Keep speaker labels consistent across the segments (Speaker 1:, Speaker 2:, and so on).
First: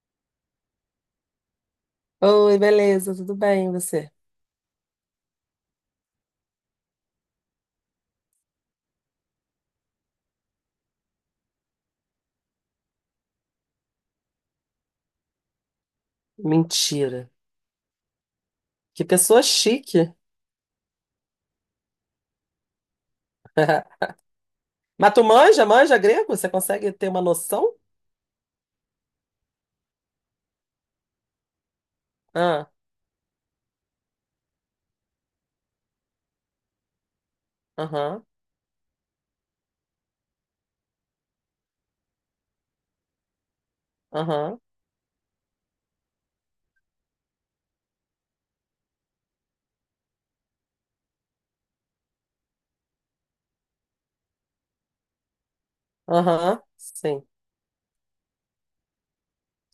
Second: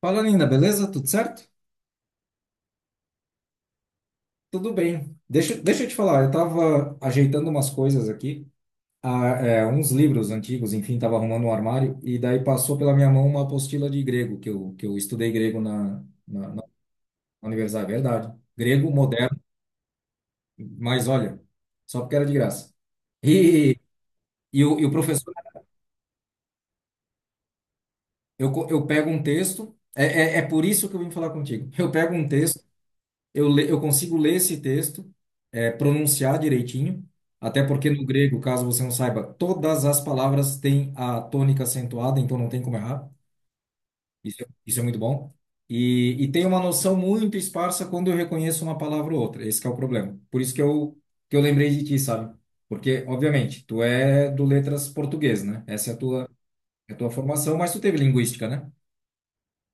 Speaker 1: Fala, Nina, beleza? Tudo certo?
Speaker 2: Oi, beleza, tudo bem, e você?
Speaker 1: Tudo bem. Deixa eu te falar, eu tava ajeitando umas coisas aqui, uns livros antigos, enfim, tava arrumando um armário, e daí passou pela minha mão uma apostila de grego, que eu estudei grego na
Speaker 2: Mentira.
Speaker 1: universidade. Verdade. Grego
Speaker 2: Que
Speaker 1: moderno,
Speaker 2: pessoa chique.
Speaker 1: mas olha, só porque era de graça. E, e o
Speaker 2: Mas tu
Speaker 1: professor,
Speaker 2: manja, manja grego? Você consegue ter uma noção?
Speaker 1: eu pego um texto. É por isso que eu vim falar contigo. Eu pego um texto.
Speaker 2: Ah,
Speaker 1: Eu consigo ler esse texto, pronunciar direitinho, até porque no
Speaker 2: aham,
Speaker 1: grego, caso você não saiba, todas as palavras têm a tônica acentuada, então não tem como errar. Isso, é-
Speaker 2: aham,
Speaker 1: isso é muito bom. E tem uma noção muito esparsa quando eu reconheço uma palavra ou outra. Esse que é o problema. Por isso que eu lembrei de ti, sabe? Porque, obviamente, tu é do letras português, né? Essa é a tua,
Speaker 2: aham,
Speaker 1: é a tua
Speaker 2: sim.
Speaker 1: formação, mas tu teve linguística, né?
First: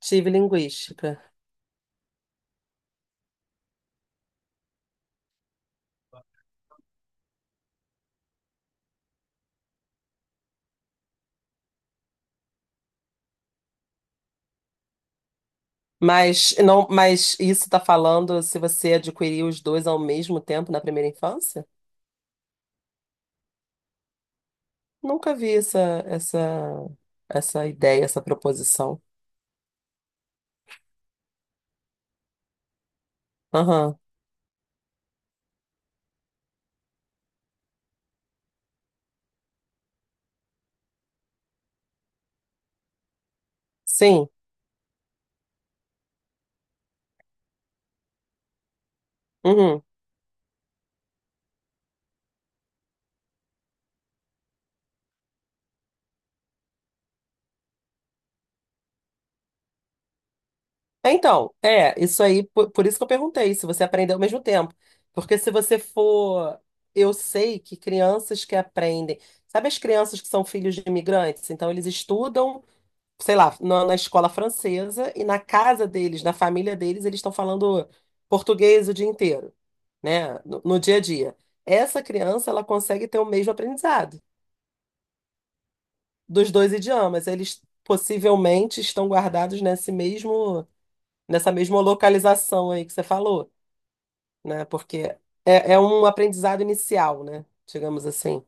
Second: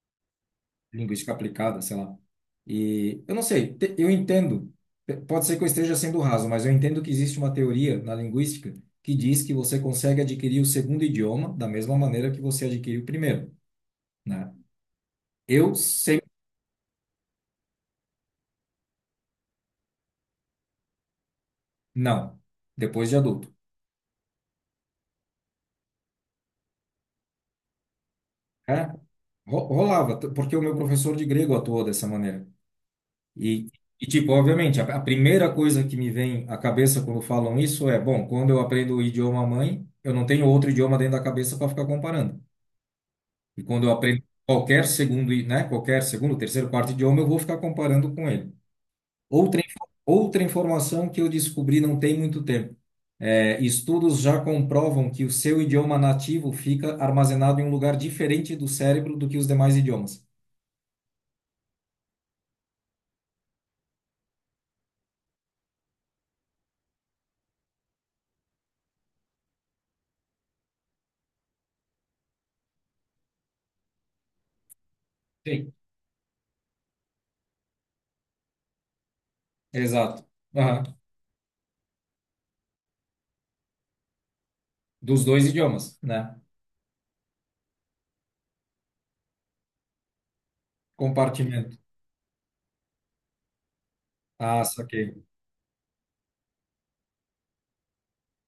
Speaker 2: Tive linguística.
Speaker 1: Linguística aplicada, sei lá. E eu não sei, eu entendo, pode ser que eu esteja sendo raso, mas eu entendo que existe uma teoria na linguística que diz que você consegue adquirir o segundo idioma da mesma maneira que você adquiriu o primeiro, né? Eu sempre.
Speaker 2: Mas não, mas isso tá falando se você adquiriu os dois ao mesmo tempo na primeira infância?
Speaker 1: Não, depois de adulto.
Speaker 2: Nunca vi essa essa ideia, essa
Speaker 1: É,
Speaker 2: proposição.
Speaker 1: rolava, porque o meu professor de grego atuou dessa maneira. E,
Speaker 2: Aham.
Speaker 1: e tipo, obviamente, a primeira coisa que me vem à cabeça quando falam isso é, bom, quando eu aprendo o idioma mãe, eu não tenho outro idioma dentro da cabeça para ficar comparando. E quando eu aprendo
Speaker 2: Sim.
Speaker 1: qualquer segundo, terceiro, quarto idioma, eu vou ficar comparando com ele. Outra,
Speaker 2: Uhum.
Speaker 1: info- outra informação que eu descobri não tem muito tempo. É, estudos já comprovam que o seu idioma nativo fica armazenado em um lugar diferente do cérebro do que os demais idiomas.
Speaker 2: Então, isso aí, por isso que eu perguntei, se você aprendeu ao mesmo tempo. Porque se você for. Eu sei que crianças que aprendem. Sabe as crianças que são filhos de imigrantes? Então, eles estudam, sei lá, na escola francesa e na
Speaker 1: Sim.
Speaker 2: casa deles, na família deles, eles estão falando português o dia inteiro,
Speaker 1: Exato.
Speaker 2: né? No
Speaker 1: Aham.
Speaker 2: dia a dia. Essa criança, ela consegue ter o mesmo aprendizado
Speaker 1: Dos dois idiomas, né?
Speaker 2: dos dois idiomas. Eles possivelmente estão guardados nesse mesmo, nessa
Speaker 1: Compartimento.
Speaker 2: mesma localização aí que você falou.
Speaker 1: Ah,
Speaker 2: Né? Porque
Speaker 1: saquei.
Speaker 2: é, é um aprendizado inicial, né? Digamos assim.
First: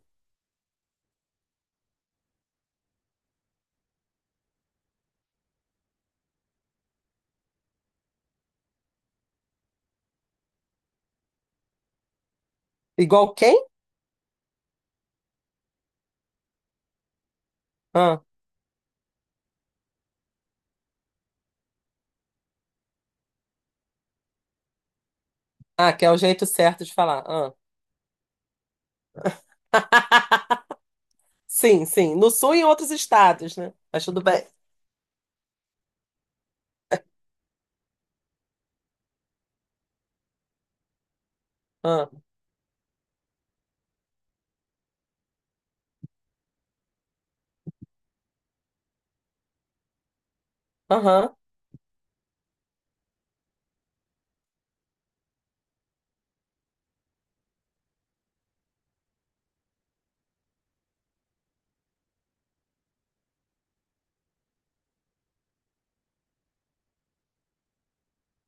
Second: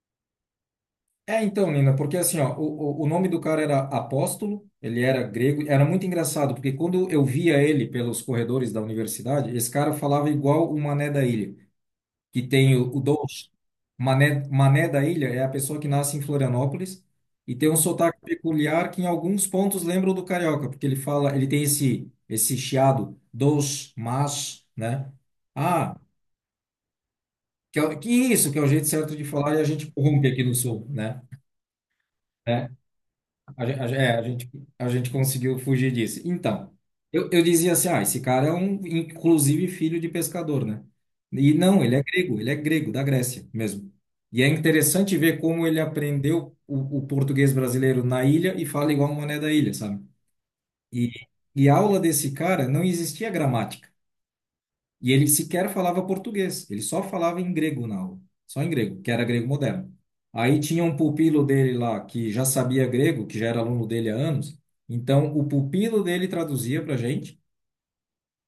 Speaker 1: É, então, Nina, porque assim, ó, o nome do cara era Apóstolo, ele era grego, era muito engraçado, porque quando eu via ele pelos corredores da universidade, esse cara falava igual o Mané da Ilha, que tem o
Speaker 2: Igual
Speaker 1: Dolce.
Speaker 2: quem?
Speaker 1: Mané da Ilha é a pessoa que nasce em Florianópolis e tem um sotaque
Speaker 2: Ah,
Speaker 1: peculiar que em alguns pontos lembra o do carioca, porque ele tem esse chiado, dos, mas, né?
Speaker 2: ah,
Speaker 1: Ah,
Speaker 2: que é o jeito certo de falar. Ah.
Speaker 1: que isso, que é o jeito certo de falar e a gente corrompe aqui no sul, né?
Speaker 2: Sim, sim. No Sul e em
Speaker 1: É,
Speaker 2: outros estados, né?
Speaker 1: A gen-
Speaker 2: Mas
Speaker 1: é,
Speaker 2: tudo bem.
Speaker 1: a gente conseguiu fugir disso. Então, eu dizia assim, esse cara é um, inclusive, filho de pescador, né? E não,
Speaker 2: Ah,
Speaker 1: ele é grego, da Grécia mesmo. E é interessante ver como ele aprendeu o português brasileiro na ilha e fala igual um mané da ilha, sabe? E,
Speaker 2: aham.
Speaker 1: e a aula desse cara não existia gramática. E ele sequer falava português, ele só falava em grego na aula, só em grego, que era grego moderno. Aí tinha um pupilo dele lá que já sabia grego, que já era aluno dele há anos, então o pupilo dele traduzia para gente,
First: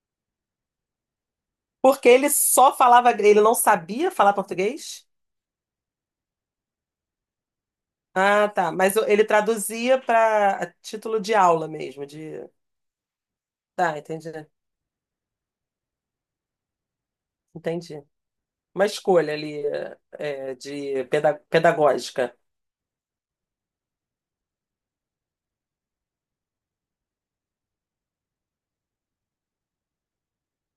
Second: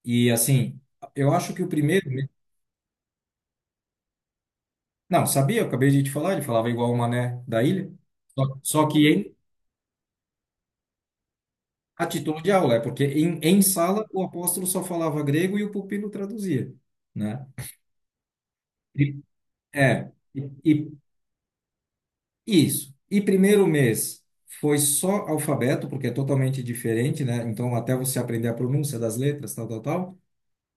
Speaker 1: e assim, eu acho que o primeiro.
Speaker 2: Porque ele só falava, ele não sabia falar português?
Speaker 1: Não, sabia, eu acabei de te falar, ele falava igual o Mané da ilha,
Speaker 2: Ah,
Speaker 1: só,
Speaker 2: tá.
Speaker 1: só
Speaker 2: Mas
Speaker 1: que
Speaker 2: ele traduzia para título de aula
Speaker 1: a
Speaker 2: mesmo,
Speaker 1: título
Speaker 2: de...
Speaker 1: de aula, é porque em
Speaker 2: Tá,
Speaker 1: sala o
Speaker 2: entendi.
Speaker 1: Apóstolo só falava grego e o pupilo traduzia, né?
Speaker 2: Entendi. Uma
Speaker 1: E-
Speaker 2: escolha ali
Speaker 1: É.
Speaker 2: é, de pedagógica.
Speaker 1: Isso. E primeiro mês foi só alfabeto, porque é totalmente diferente, né? Então, até você aprender a pronúncia das letras, tal, tal, tal.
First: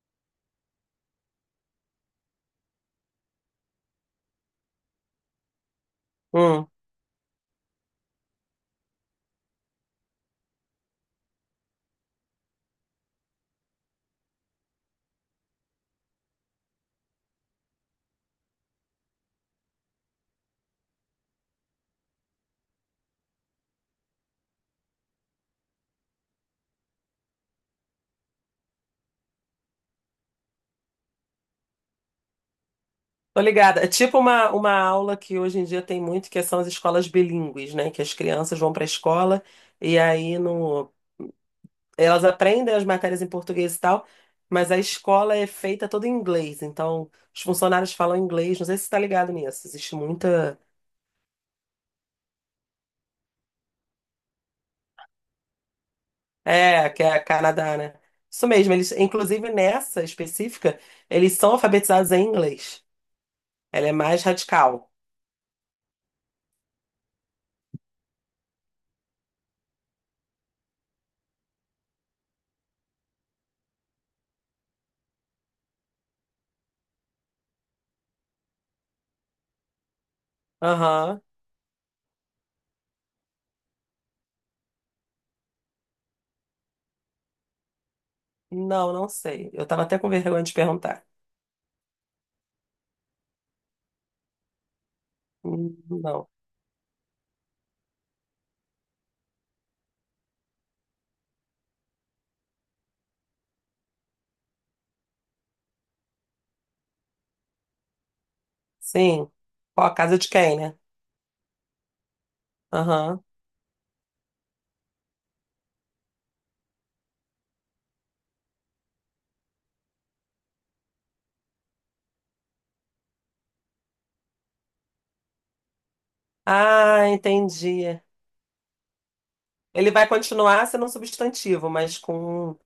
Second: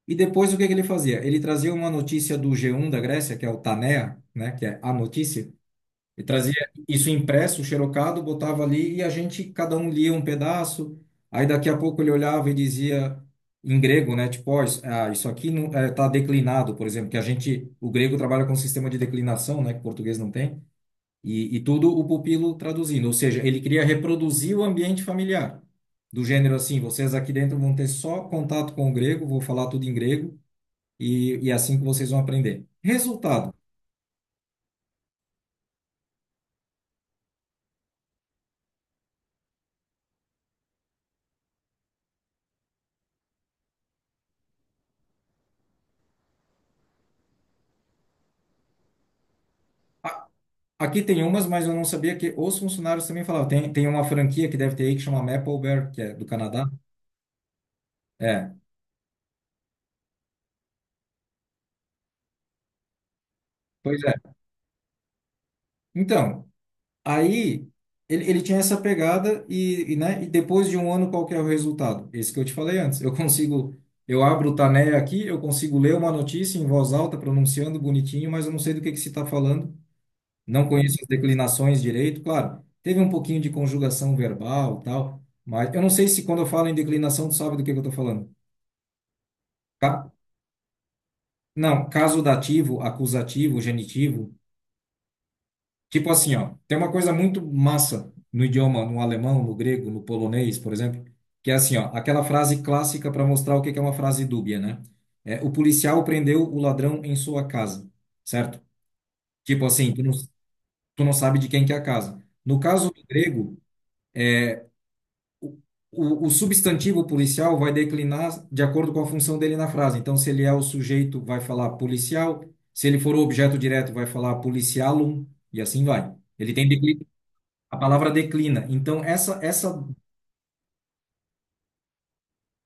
Speaker 1: E depois, o que que ele fazia? Ele trazia uma notícia do G1 da Grécia, que é o Tanea, né? Que é a notícia. E trazia
Speaker 2: Hum.
Speaker 1: isso impresso, xerocado, botava ali e a gente, cada um lia um pedaço. Aí, daqui a pouco, ele olhava e dizia em grego, né? Tipo, ó, isso aqui não, tá declinado, por exemplo, que o grego trabalha com um sistema de declinação, né? Que o português não tem. E tudo o pupilo traduzindo, ou seja, ele queria reproduzir o ambiente familiar, do gênero assim, vocês aqui dentro vão ter só contato com o grego, vou falar tudo em grego, e é assim que vocês vão aprender.
Speaker 2: Tô
Speaker 1: Resultado,
Speaker 2: ligada. É tipo uma aula que hoje em dia tem muito, que são as escolas bilíngues, né? Que as crianças vão para a escola e aí no... elas aprendem as matérias em português e tal, mas a escola é feita toda em inglês. Então, os funcionários falam inglês. Não sei se você tá ligado nisso. Existe
Speaker 1: a-
Speaker 2: muita.
Speaker 1: aqui tem umas, mas eu não sabia que os funcionários também falavam, tem uma franquia que deve ter aí que chama Maplebear, que é do Canadá,
Speaker 2: É, que é a Canadá, né? Isso
Speaker 1: é,
Speaker 2: mesmo. Eles, inclusive nessa específica, eles são alfabetizados em inglês. Ela é
Speaker 1: pois é.
Speaker 2: mais radical.
Speaker 1: Então, aí ele tinha essa pegada e depois de um ano qual que é o resultado? Esse que eu te falei antes. Eu consigo, eu abro o Taneia aqui, eu consigo ler uma notícia em voz alta, pronunciando bonitinho, mas eu não sei do que se está falando, não conheço as
Speaker 2: Aham.
Speaker 1: declinações direito, claro. Teve um pouquinho de conjugação verbal, tal, mas eu não sei se quando eu falo em declinação tu sabe do que eu estou falando.
Speaker 2: Não, não sei. Eu tava até com
Speaker 1: Ca-
Speaker 2: vergonha de perguntar.
Speaker 1: Não, caso dativo, acusativo, genitivo. Tipo
Speaker 2: Não.
Speaker 1: assim, ó, tem uma coisa muito massa no idioma, no alemão, no grego, no polonês, por exemplo, que é assim, ó, aquela frase clássica para mostrar o que que é uma frase dúbia, né? É, o policial prendeu o ladrão em sua casa, certo?
Speaker 2: Sim.
Speaker 1: Tipo
Speaker 2: Qual
Speaker 1: assim,
Speaker 2: a
Speaker 1: tu não,
Speaker 2: casa de quem, né?
Speaker 1: tu não sabe de quem que é a casa. No caso do
Speaker 2: Aham.
Speaker 1: grego, o, o substantivo policial vai declinar de acordo com a função dele na frase. Então, se ele é o sujeito, vai falar policial. Se ele for o objeto direto, vai falar policialum, e assim vai. Ele tem declinações.
Speaker 2: Ah,
Speaker 1: A
Speaker 2: entendi.
Speaker 1: palavra declina. Então, essa
Speaker 2: Ele vai continuar sendo um substantivo, mas com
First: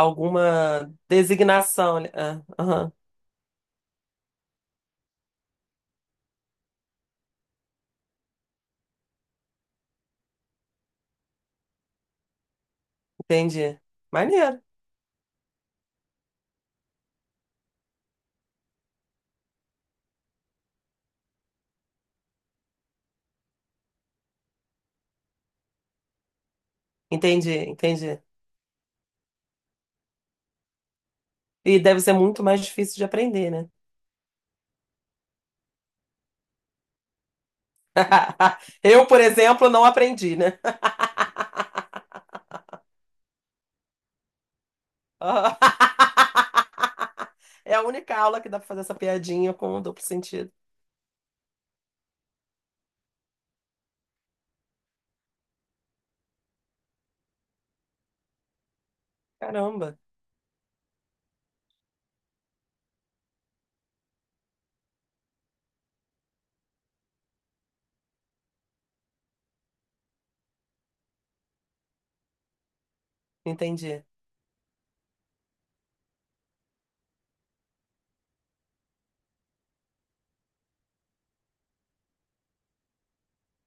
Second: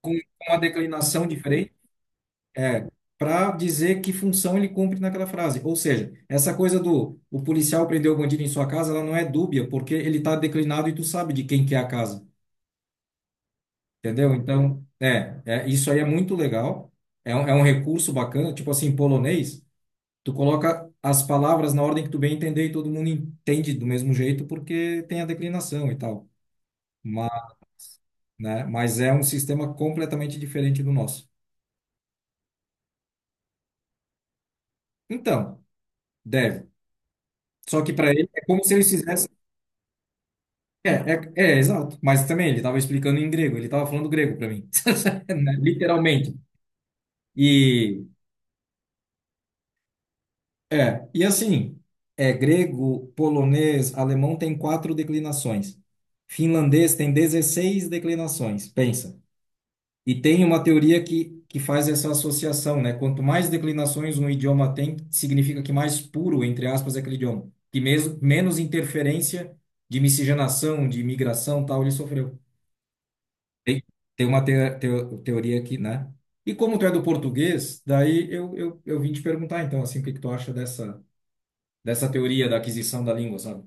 Speaker 1: com uma declinação diferente
Speaker 2: designação. Né? Ah,
Speaker 1: é
Speaker 2: aham,
Speaker 1: para dizer que função ele cumpre naquela frase. Ou seja, essa coisa do o policial prendeu o bandido em sua casa, ela não é dúbia, porque ele está declinado e tu sabe de quem que é a casa.
Speaker 2: entendi.
Speaker 1: Entendeu?
Speaker 2: Maneiro.
Speaker 1: Então, é isso aí é muito legal. É um recurso bacana. Tipo assim, em polonês, tu coloca as palavras na ordem que tu bem entender e todo mundo entende do mesmo jeito, porque tem a declinação e tal. Mas,
Speaker 2: Entendi, entendi.
Speaker 1: né, mas é um sistema completamente diferente do nosso.
Speaker 2: E deve ser muito mais difícil de aprender, né?
Speaker 1: Então, deve. Só que para ele é como se eles
Speaker 2: Eu, por
Speaker 1: fizessem.
Speaker 2: exemplo, não aprendi, né?
Speaker 1: É, é, é, exato. Mas também ele estava explicando em grego, ele estava falando grego para mim, né? Literalmente.
Speaker 2: Ah, é a
Speaker 1: E
Speaker 2: única aula que dá pra fazer essa piadinha com duplo sentido.
Speaker 1: e assim, é grego, polonês, alemão tem quatro declinações. Finlandês tem 16 declinações. Pensa.
Speaker 2: Caramba,
Speaker 1: E tem uma teoria que faz essa associação, né? Quanto mais declinações um idioma tem, significa que mais puro, entre aspas, é aquele idioma. Que mesmo, menos interferência de miscigenação, de imigração, tal, ele sofreu. Tem,
Speaker 2: entendi.
Speaker 1: tem uma teoria aqui, né? E como tu é do português, daí eu vim te perguntar, então, assim, o que que tu acha dessa, dessa teoria da aquisição da língua, sabe?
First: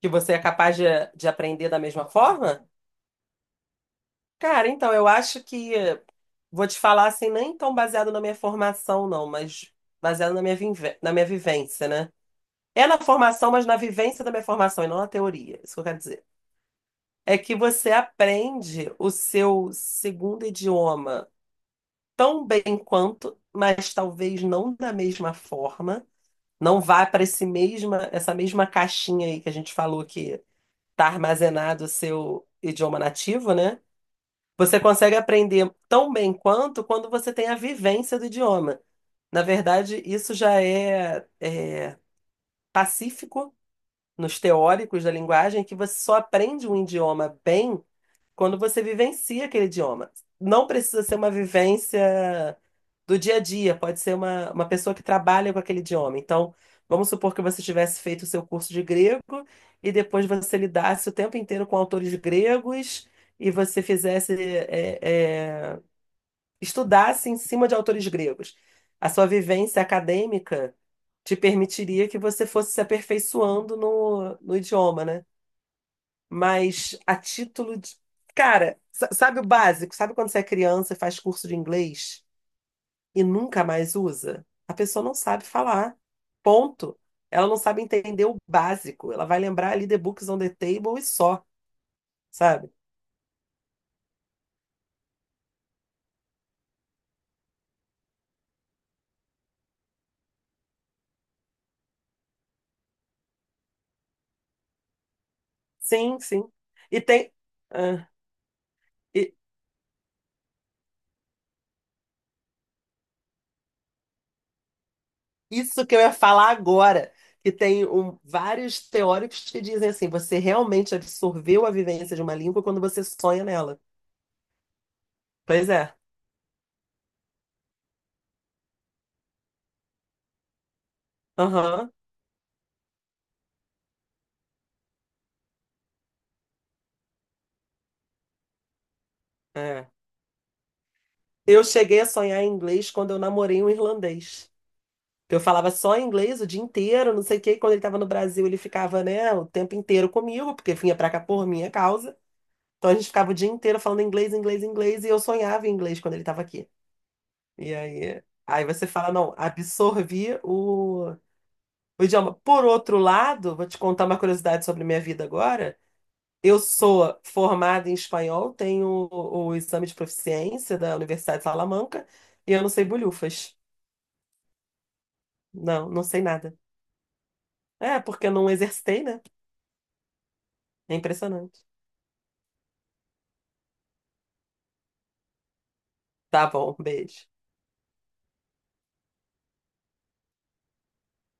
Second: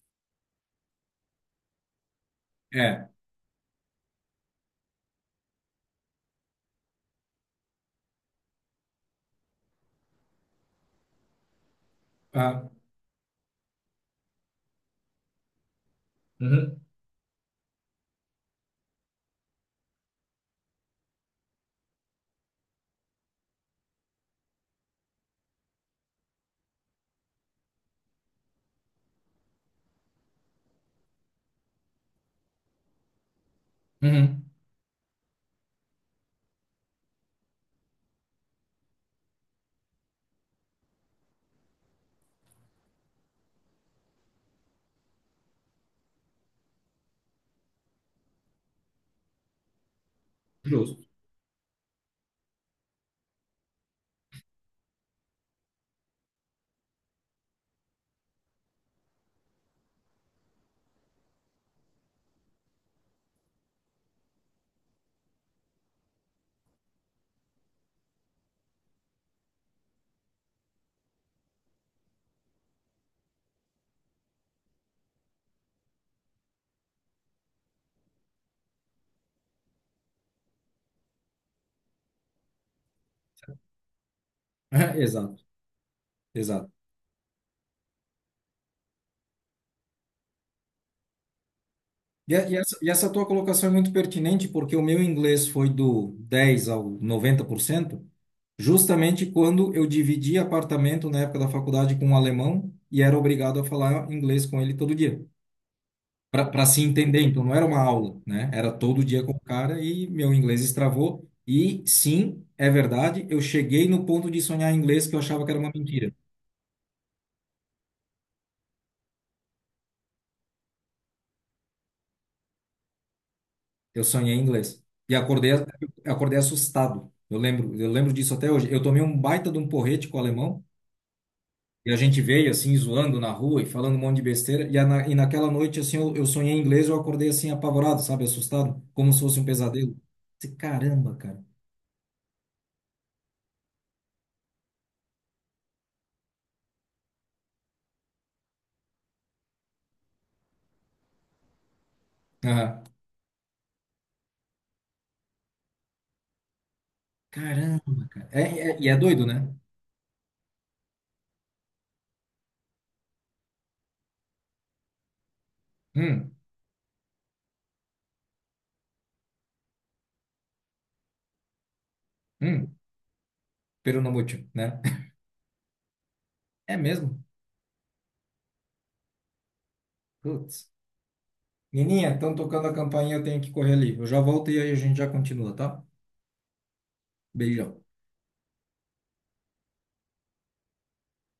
Speaker 2: Que você é capaz de aprender da mesma forma?
Speaker 1: É.
Speaker 2: Cara, então, eu acho que, vou te falar assim, nem tão baseado na minha formação, não, mas baseado na minha, na minha vivência, né?
Speaker 1: Ah,
Speaker 2: É na formação, mas na vivência da minha formação e não na teoria, isso que eu quero dizer.
Speaker 1: Uhum.
Speaker 2: É que você aprende o seu segundo idioma tão bem quanto, mas talvez não da mesma forma, não vá para esse mesma, essa mesma caixinha aí que a gente falou que tá armazenado o seu idioma nativo, né?
Speaker 1: Uhum.
Speaker 2: Você consegue aprender tão bem quanto quando você tem a vivência do idioma. Na verdade, isso já é, é pacífico nos teóricos da linguagem, que você só aprende um idioma bem quando você vivencia aquele idioma. Não
Speaker 1: Justo.
Speaker 2: precisa ser uma vivência do dia a dia, pode ser uma pessoa que trabalha com aquele idioma. Então, vamos supor que você tivesse feito o seu curso de grego e depois você lidasse o tempo inteiro com autores gregos e você fizesse. É, é, estudasse em cima de autores gregos. A sua vivência acadêmica te permitiria que você fosse se aperfeiçoando no, no idioma, né? Mas a título de. Cara, sabe o básico? Sabe quando você é criança e faz curso de inglês e nunca mais usa? A pessoa não
Speaker 1: Exato,
Speaker 2: sabe falar.
Speaker 1: exato.
Speaker 2: Ponto. Ela não sabe entender o básico. Ela vai lembrar ali The Books on the Table e só,
Speaker 1: E, a- e
Speaker 2: sabe?
Speaker 1: essa, e essa tua colocação é muito pertinente, porque o meu inglês foi do 10% ao 90%, justamente quando eu dividi apartamento na época da faculdade com um alemão e era obrigado a falar inglês com ele todo dia,
Speaker 2: Sim, sim.
Speaker 1: para se
Speaker 2: E
Speaker 1: entender.
Speaker 2: tem.
Speaker 1: Então não era uma
Speaker 2: ah,
Speaker 1: aula, né? Era todo dia com
Speaker 2: e-
Speaker 1: o cara e meu inglês estravou. E sim, é verdade, eu cheguei no ponto de sonhar em inglês que eu achava que era uma
Speaker 2: Isso que eu
Speaker 1: mentira.
Speaker 2: ia falar agora, que tem vários teóricos que dizem assim, você realmente absorveu a vivência de uma língua quando você sonha nela.
Speaker 1: Eu sonhei em inglês. E acordei,
Speaker 2: Pois é.
Speaker 1: acordei assustado. Eu lembro disso até hoje. Eu tomei um baita de um porrete com o alemão e
Speaker 2: Aham.
Speaker 1: a gente veio assim zoando na rua e falando um monte de besteira. E naquela noite assim eu sonhei em inglês, e eu acordei assim apavorado, sabe, assustado, como se fosse um
Speaker 2: É.
Speaker 1: pesadelo. Disse, caramba, cara.
Speaker 2: Eu cheguei a sonhar em inglês quando eu namorei um irlandês. Eu falava só inglês o dia inteiro, não sei o quê. E quando ele estava no Brasil, ele ficava, né, o tempo inteiro comigo, porque vinha pra cá por minha causa.
Speaker 1: Aham.
Speaker 2: Então a gente ficava o dia inteiro falando inglês, inglês, inglês, e eu sonhava em inglês quando ele estava aqui. E
Speaker 1: Caramba,
Speaker 2: aí,
Speaker 1: cara.
Speaker 2: aí
Speaker 1: É, é-
Speaker 2: você
Speaker 1: e é
Speaker 2: fala,
Speaker 1: doido,
Speaker 2: não,
Speaker 1: né?
Speaker 2: absorvi o idioma. Por outro lado, vou te contar uma curiosidade sobre minha vida agora.
Speaker 1: Hum,
Speaker 2: Eu sou formada em espanhol, tenho o exame de proficiência da Universidade de Salamanca e eu não
Speaker 1: hum,
Speaker 2: sei bolhufas.
Speaker 1: pero no mucho, né?
Speaker 2: Não, não sei nada.
Speaker 1: É mesmo?
Speaker 2: É, porque eu não exercitei, né?
Speaker 1: Putz.
Speaker 2: É impressionante.
Speaker 1: Nininha, estão tocando a campainha, eu tenho que correr ali. Eu já volto e aí a gente já continua, tá?
Speaker 2: Tá bom, beijo.
Speaker 1: Beijão.